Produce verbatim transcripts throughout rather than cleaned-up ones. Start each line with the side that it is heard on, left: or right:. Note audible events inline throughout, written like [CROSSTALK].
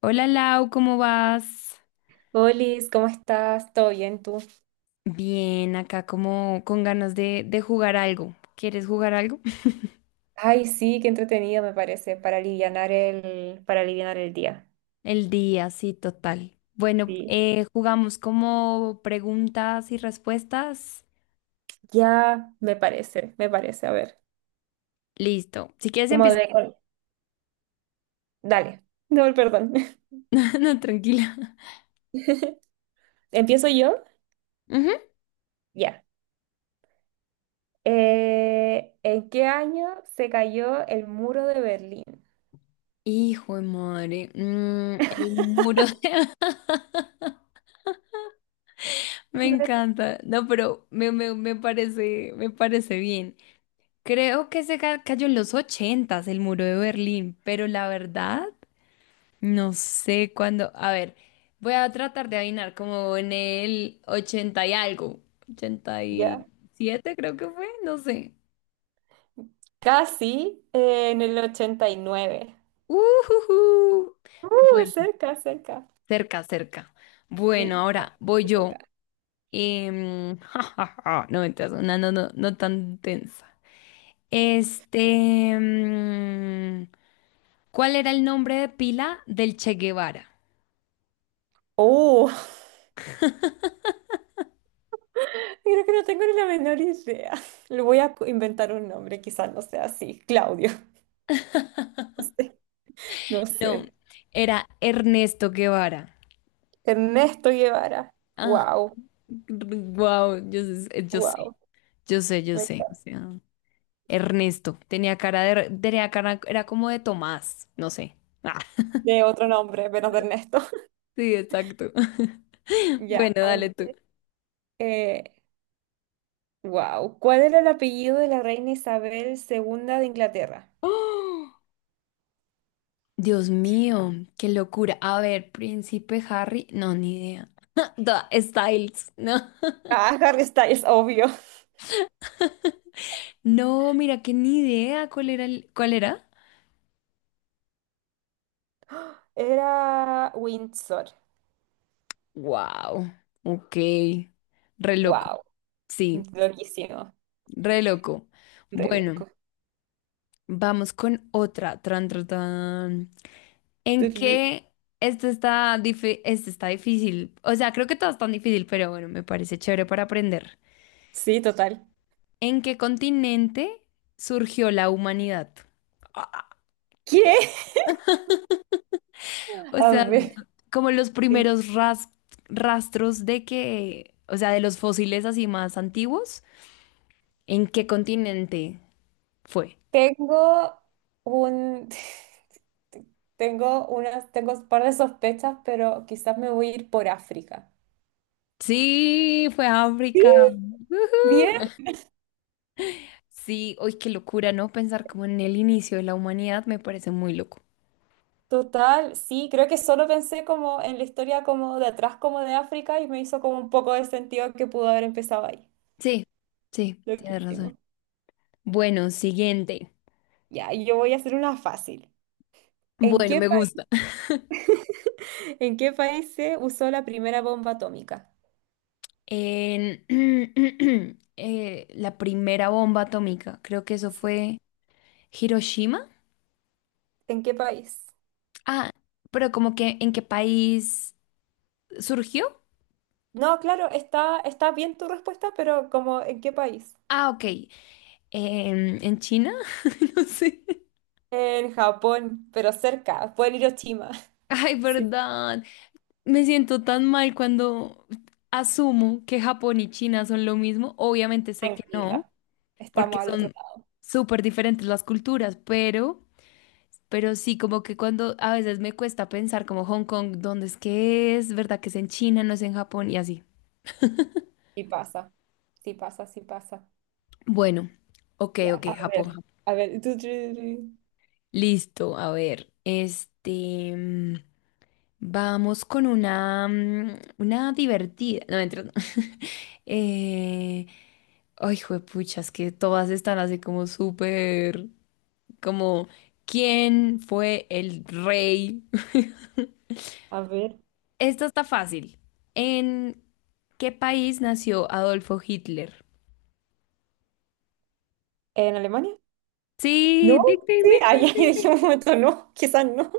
left: Hola Lau, ¿cómo vas?
right: Olis, ¿cómo estás? ¿Todo bien tú?
left: Bien, acá como con ganas de, de jugar algo. ¿Quieres jugar algo? [LAUGHS]
right: Ay, sí, qué entretenido me parece para alivianar el, para alivianar el día.
left: El día, sí, total. Bueno,
right: Sí,
left: eh, jugamos como preguntas y respuestas.
right: ya me parece, me parece. A ver,
left: Listo. Si quieres
right: como
left: empiezo.
right: de... Dale, no, perdón.
left: [LAUGHS] No, tranquila.
right: [LAUGHS] ¿Empiezo yo?
left: Ujú.
right: Ya. Eh, ¿en qué año se cayó el muro de Berlín?
left: Hijo de madre. Mm, el muro de. [LAUGHS] Me
right: A ver,
left: encanta. No, pero me, me, me parece, me parece bien. Creo que se ca- cayó en los ochentas el muro de Berlín, pero la verdad. No sé cuándo. A ver, voy a tratar de adivinar como en el ochenta y algo. ochenta y
right: ya.
left: siete creo que fue, no sé.
right: Casi eh, en el ochenta y nueve.
left: Ujujú.
right: Uh,
left: Bueno,
right: cerca, cerca.
left: cerca, cerca. Bueno,
right: Sí,
left: ahora voy
right: casi
left: yo.
right: cerca.
left: Em, [LAUGHS] ja, ja, ja. No, mentiras, una no, no, no tan tensa. Este, mm, ¿cuál era el nombre de pila del Che Guevara?
right: Uh, Creo que no tengo ni la menor idea. [LAUGHS] Le voy a co- inventar un nombre, quizás no sea así. Claudio. [LAUGHS] No sé. No sé.
left: No, era Ernesto Guevara.
right: Ernesto Guevara.
left: Ah,
right: Wow,
left: wow, yo sé, yo sé,
right: wow.
left: yo sé, yo
right: Me encanta.
left: sé, o sea, Ernesto tenía cara de, tenía cara, era como de Tomás, no sé. Ah,
right: De otro nombre, menos de Ernesto. [LAUGHS]
left: sí, exacto. [LAUGHS]
right: Ya,
left: Bueno,
right: a
left: dale tú.
right: ver. Eh, wow. ¿Cuál era el apellido de la reina Isabel segunda de Inglaterra?
left: ¡Oh! Dios mío, qué locura. A ver, Príncipe Harry, no, ni idea. [LAUGHS] Da- Styles, no.
right: Ah, [LAUGHS] Harry Styles, obvio.
left: No, mira que ni idea cuál era el- cuál era.
right: Era Windsor.
left: Wow, ok. Re loco.
right: Wow.
left: Sí,
right: Loquísimo.
left: re loco.
right: Re
left: Bueno.
right: loco.
left: Vamos con otra. Tran, tran, tran. ¿En
right: Tururú.
left: qué? Esto está, difi- esto está difícil. O sea, creo que todo es tan difícil, pero bueno, me parece chévere para aprender.
right: Sí, total.
left: ¿En qué continente surgió la humanidad? Ah,
right: ¿Qué?
left: ¿qué?
right: [LAUGHS]
left: O
right: A
left: sea,
right: ver.
left: mira, como los primeros ras- rastros de que, o sea, de los fósiles así más antiguos, ¿en qué continente fue?
right: Tengo un... [LAUGHS] Tengo unas, tengo un par de sospechas, pero quizás me voy a ir por África.
left: Sí, fue
right: Sí.
left: África.
right: Bien.
left: Sí, hoy qué locura, ¿no? Pensar como en el inicio de la humanidad me parece muy loco.
right: Total, sí, creo que solo pensé como en la historia como de atrás como de África y me hizo como un poco de sentido que pudo haber empezado ahí.
left: Sí, sí, tienes razón.
right: Loquísimo.
left: Bueno, siguiente.
right: Ya, y yo voy a hacer una fácil. ¿En
left: Bueno,
right: qué
left: me
right: país,
left: gusta. [LAUGHS]
right: [LAUGHS] en qué país se usó la primera bomba atómica?
left: En [CLEARS THROAT] eh, la primera bomba atómica, creo que eso
right: Sí.
left: fue Hiroshima.
right: ¿En qué país?
left: Ah, pero como que ¿en qué país surgió?
right: No, claro, está, está bien tu respuesta, pero como ¿en qué país?
left: Ah, ok. Em, ¿en China? [LAUGHS] No sé.
right: En Japón, pero cerca, pueden ir a Oshima. [LAUGHS]
left: Ay,
right: Sí,
left: verdad. Me siento tan mal cuando asumo que Japón y China son lo mismo. Obviamente sé que no,
right: tranquila. Estamos
left: porque
right: al otro
left: son
right: lado.
left: súper diferentes las culturas, pero, pero sí, como que cuando a veces me cuesta pensar como Hong Kong, ¿dónde es que es? ¿Verdad que es en China, no es en Japón? Y así.
right: Y pasa. Sí pasa, sí pasa.
left: Bueno, ok,
right: Ya,
left: ok,
right: a
left: Japón.
right: ver.
left: Japón.
right: A ver. tu, tu, tu.
left: Listo, a ver, este, mm, vamos con una, mm, una divertida. No, mentira, no. [LAUGHS] Eh, Ay, juepucha, es que todas están así como súper, como, ¿quién fue el rey?
right: A ver.
left: [LAUGHS] Esto está fácil. ¿En qué país nació Adolfo Hitler?
right: ¿En Alemania?
left: Sí,
right: No.
left: ding, ding,
right: Sí,
left: ding, ding,
right: ahí [LAUGHS]
left: ding,
right: dije
left: ding.
right: un momento, no. Quizás no.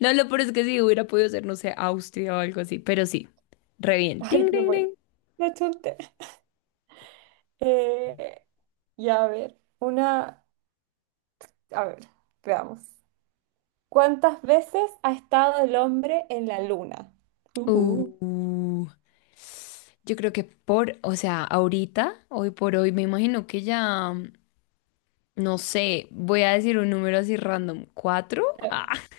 left: No, lo peor es que sí, hubiera podido ser, no sé, Austria o algo así, pero sí, re
right: [LAUGHS]
left: bien.
right: Ay,
left: Ding,
right: qué
left: ding,
right: bueno.
left: ding.
right: La chunté. Eh, ya, a ver. Una. A ver, veamos. ¿Cuántas veces ha estado el hombre en la luna? Ujú.
left: Uh, yo creo que por, o sea, ahorita, hoy por hoy, me imagino que ya, no sé, voy a decir un número así random, ¿cuatro? [LAUGHS]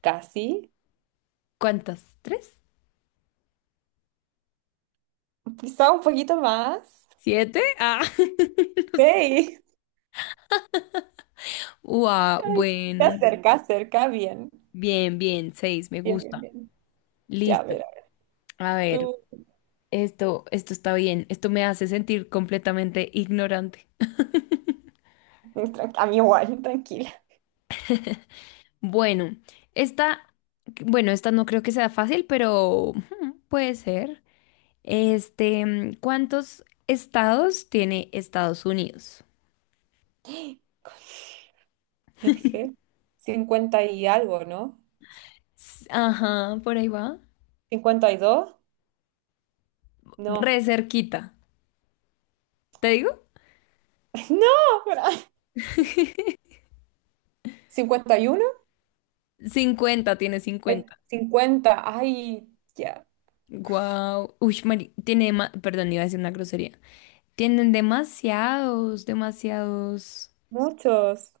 right: Casi.
left: ¿Cuántas? ¿Tres?
right: Quizá un poquito más.
left: ¿Siete? Ah, [LAUGHS] no sé.
right: Sí.
left: Ua,
right: Ay, te
left: bueno,
right: acerca, acerca bien.
left: bien, bien, seis, me
right: Bien, bien,
left: gusta.
right: bien. Ya, a
left: Listo.
right: ver a
left: A
right: ver.
left: ver,
right: Uh,
left: esto, esto está bien. Esto me hace sentir completamente ignorante.
right: tran- a mí igual, tranquila.
left: Bueno, esta, bueno, esta no creo que sea fácil, pero hmm, puede ser. Este, mm, ¿cuántos estados tiene Estados Unidos?
right: [LAUGHS] No sé. Cincuenta y algo, ¿no?
left: S- Ajá, por ahí va.
right: Cincuenta y dos.
left: Re
right: No.
left: cerquita. ¿Te digo?
right: [LAUGHS] No, pero- ¿cincuenta y uno?
left: Cincuenta, tiene
right: Ay,
left: cincuenta.
right: cincuenta. Ay, ya.
left: Wow. Uy, mari- tiene dema- perdón, iba a decir una grosería. Tienen demasiados, demasiados.
right: Muchos.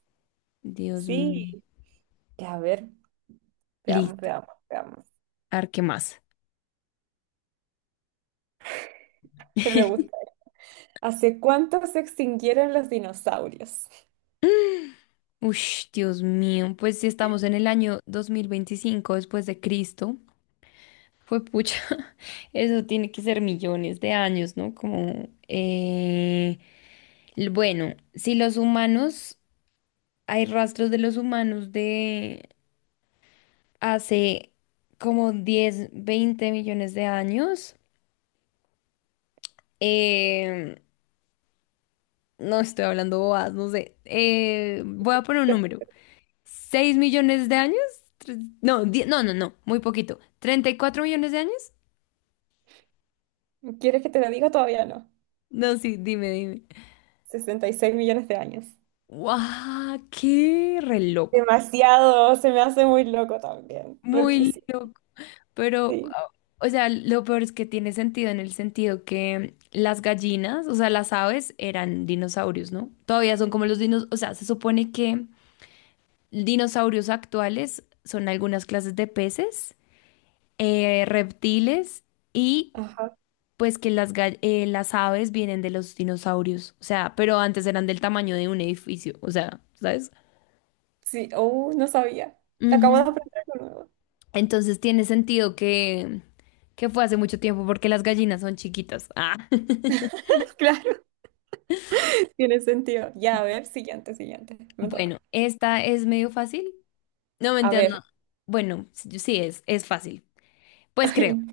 left: Dios mío.
right: Sí. Ya, a ver. Veamos,
left: Listo.
right: veamos, veamos.
left: A ver, ¿qué más?
right: [LAUGHS] Me gusta.
left: [LAUGHS]
right: ¿Hace cuánto se extinguieron los dinosaurios?
left: Uy, Dios mío. Pues si estamos en el año dos mil veinticinco después de Cristo, fue pucha. [LAUGHS] Eso tiene que ser millones de años, ¿no? Como, eh, l- bueno, si los humanos, hay rastros de los humanos de hace como diez, veinte millones de años. Eh, no estoy hablando bobadas, no sé. Eh, voy a poner un número.
right: [LAUGHS]
left: ¿Seis millones de años? Tres- No, die- no, no, no, muy poquito. ¿Treinta y cuatro millones de años?
right: ¿Quieres que te lo diga? Todavía no.
left: No, sí, dime, dime.
right: Sesenta y seis millones de años.
left: ¡Guau! ¡Qué re loco!
right: Demasiado, se me hace muy loco también.
left: Muy
right: Loquísimo,
left: loco. Pero,
right: sí.
left: ah, o sea, lo peor es que tiene sentido en el sentido que las gallinas, o sea, las aves eran dinosaurios, ¿no? Todavía son como los dinosaurios, o sea, se supone que dinosaurios actuales son algunas clases de peces, eh, reptiles y
right: Ajá.
left: pues que las, gall- eh, las aves vienen de los dinosaurios, o sea, pero antes eran del tamaño de un edificio, o sea, ¿sabes?
right: Sí, oh, no sabía. Acabo de
left: Ujú.
right: aprender algo nuevo.
left: Entonces tiene sentido que, que fue hace mucho tiempo porque las gallinas son chiquitas. Ah. [LAUGHS]
right: [LAUGHS] Claro, tiene sentido. Ya, a ver, siguiente, siguiente. Me
left: Bueno,
right: toca.
left: esta es medio fácil. No me
right: A
left: entiendo.
right: ver.
left: Bueno, sí sí es, es fácil.
right: [LAUGHS]
left: Pues creo.
right: Ay,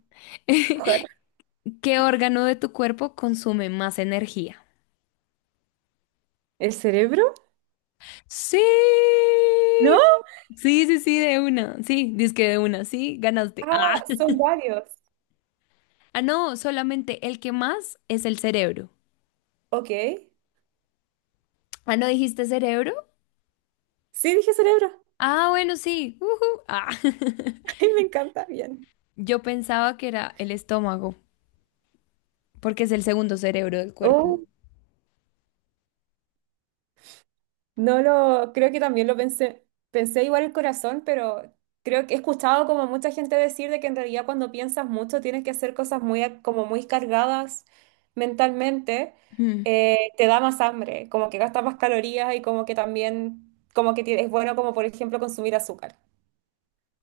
right: ojalá.
left: [LAUGHS] ¿Qué órgano de tu cuerpo consume más energía?
right: ¿El cerebro?
left: Sí,
right: ¿No?
left: sí, sí, sí, de una. Sí, que de una. Sí, ganaste. Ah.
right: Ah,
left: [LAUGHS]
right: son varios.
left: Ah, no, solamente el que más es el cerebro.
right: Ok.
left: Ah, ¿no dijiste cerebro?
right: Sí, dije cerebro.
left: Ah, bueno, sí. Ujú. Ah.
right: [LAUGHS]
left: [LAUGHS]
right: Ay, me encanta, bien.
left: Yo pensaba que era el estómago, porque es el segundo cerebro del cuerpo.
right: Oh, no lo, creo que también lo pensé, pensé igual el corazón, pero creo que he escuchado como mucha gente decir de que en realidad cuando piensas mucho tienes que hacer cosas muy, a- como muy cargadas mentalmente,
left: Mm.
right: eh, te da más hambre, como que gastas más calorías y como que también, como que ti- es bueno como por ejemplo consumir azúcar,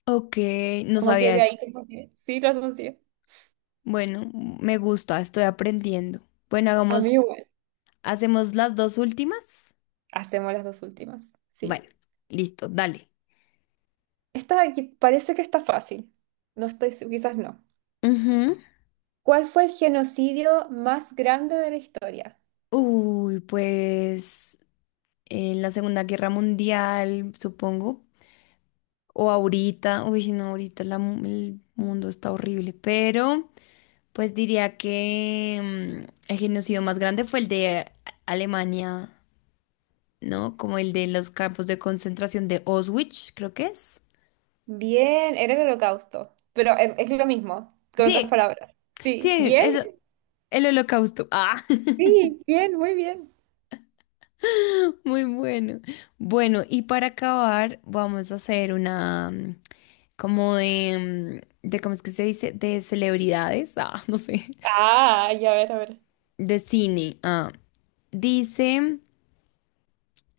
left: Ok, no
right: como que
left: sabía
right: de
left: eso.
right: ahí como que, sí, razón sí.
left: Bueno, me gusta, estoy aprendiendo. Bueno,
right: A mí
left: hagamos,
right: igual,
left: hacemos las dos últimas.
right: hacemos las dos últimas,
left: Bueno,
right: sí.
left: listo, dale.
right: Esta aquí parece que está fácil, no estoy, se- quizás no.
left: Ujú.
right: ¿Cuál fue el genocidio más grande de la historia?
left: Uy, pues, en la Segunda Guerra Mundial, supongo, o ahorita, uy, no, ahorita la mu- el mundo está horrible, pero pues diría que mm, el genocidio más grande fue el de A- Alemania, ¿no? Como el de los campos de concentración de Auschwitz, creo que es.
right: Bien, era el Holocausto, pero es, es lo mismo, con otras
left: Sí,
right: palabras. Sí,
left: sí,
right: bien,
left: es el Holocausto. Ah,
right: sí, bien, muy bien.
left: [LAUGHS] muy bueno. Bueno, y para acabar, vamos a hacer una, mm, como de, mm, de, ¿cómo es que se dice? De celebridades. Ah, [LAUGHS] no sé.
right: Ah, ya, a ver, a ver.
left: De cine. Ah, dice,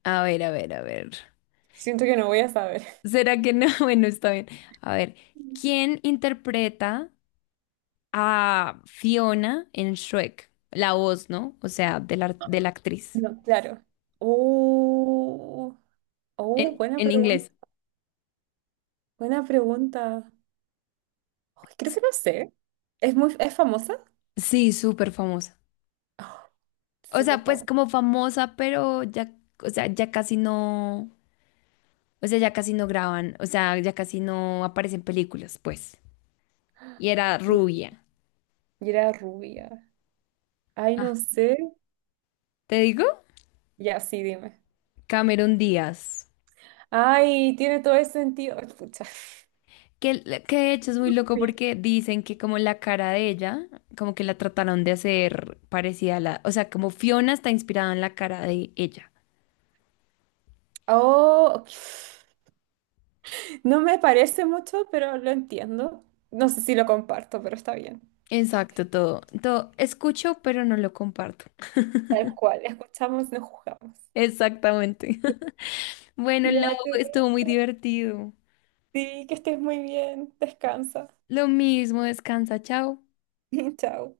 left: a ver, a ver, a ver.
right: Siento que no voy a saber.
left: ¿Será que no? [LAUGHS] Bueno, está bien. A ver, ¿quién interpreta a Fiona en Shrek? La voz, ¿no? O sea, de la, de la actriz.
right: No, claro. Uh, oh,
left: En,
right: buena
left: en
right: pregunta.
left: inglés.
right: Buena pregunta. Ay, creo que no sé. ¿Es muy, es famosa?
left: Sí, súper famosa.
right: Oh,
left: O
right: súper
left: sea, pues
right: famosa.
left: como famosa, pero ya, o sea, ya casi no, o sea, ya casi no graban, o sea, ya casi no aparecen películas, pues. Y era
right: Y
left: rubia.
right: y era rubia. Ay,
left: Ah.
right: no sé.
left: ¿Te digo?
right: Ya, sí, dime.
left: Cameron Díaz.
right: Ay, tiene todo el sentido. Ay, pucha.
left: Que, que de hecho es muy loco
right: [LAUGHS]
left: porque dicen que como la cara de ella, como que la trataron de hacer parecida a la, o sea, como Fiona está inspirada en la cara de ella.
right: Oh, ok, no me parece mucho, pero lo entiendo. No sé si lo comparto, pero está bien.
left: Exacto, todo, todo. Escucho, pero no lo comparto.
right: Tal cual, escuchamos, no juzgamos.
left: Exactamente. [LAUGHS] Bueno, Lau,
right: Ya te
left: estuvo muy
right: dejo.
left: divertido.
right: Sí, que estés muy bien. Descansa.
left: Lo mismo, descansa, chao.
right: [LAUGHS] Chao.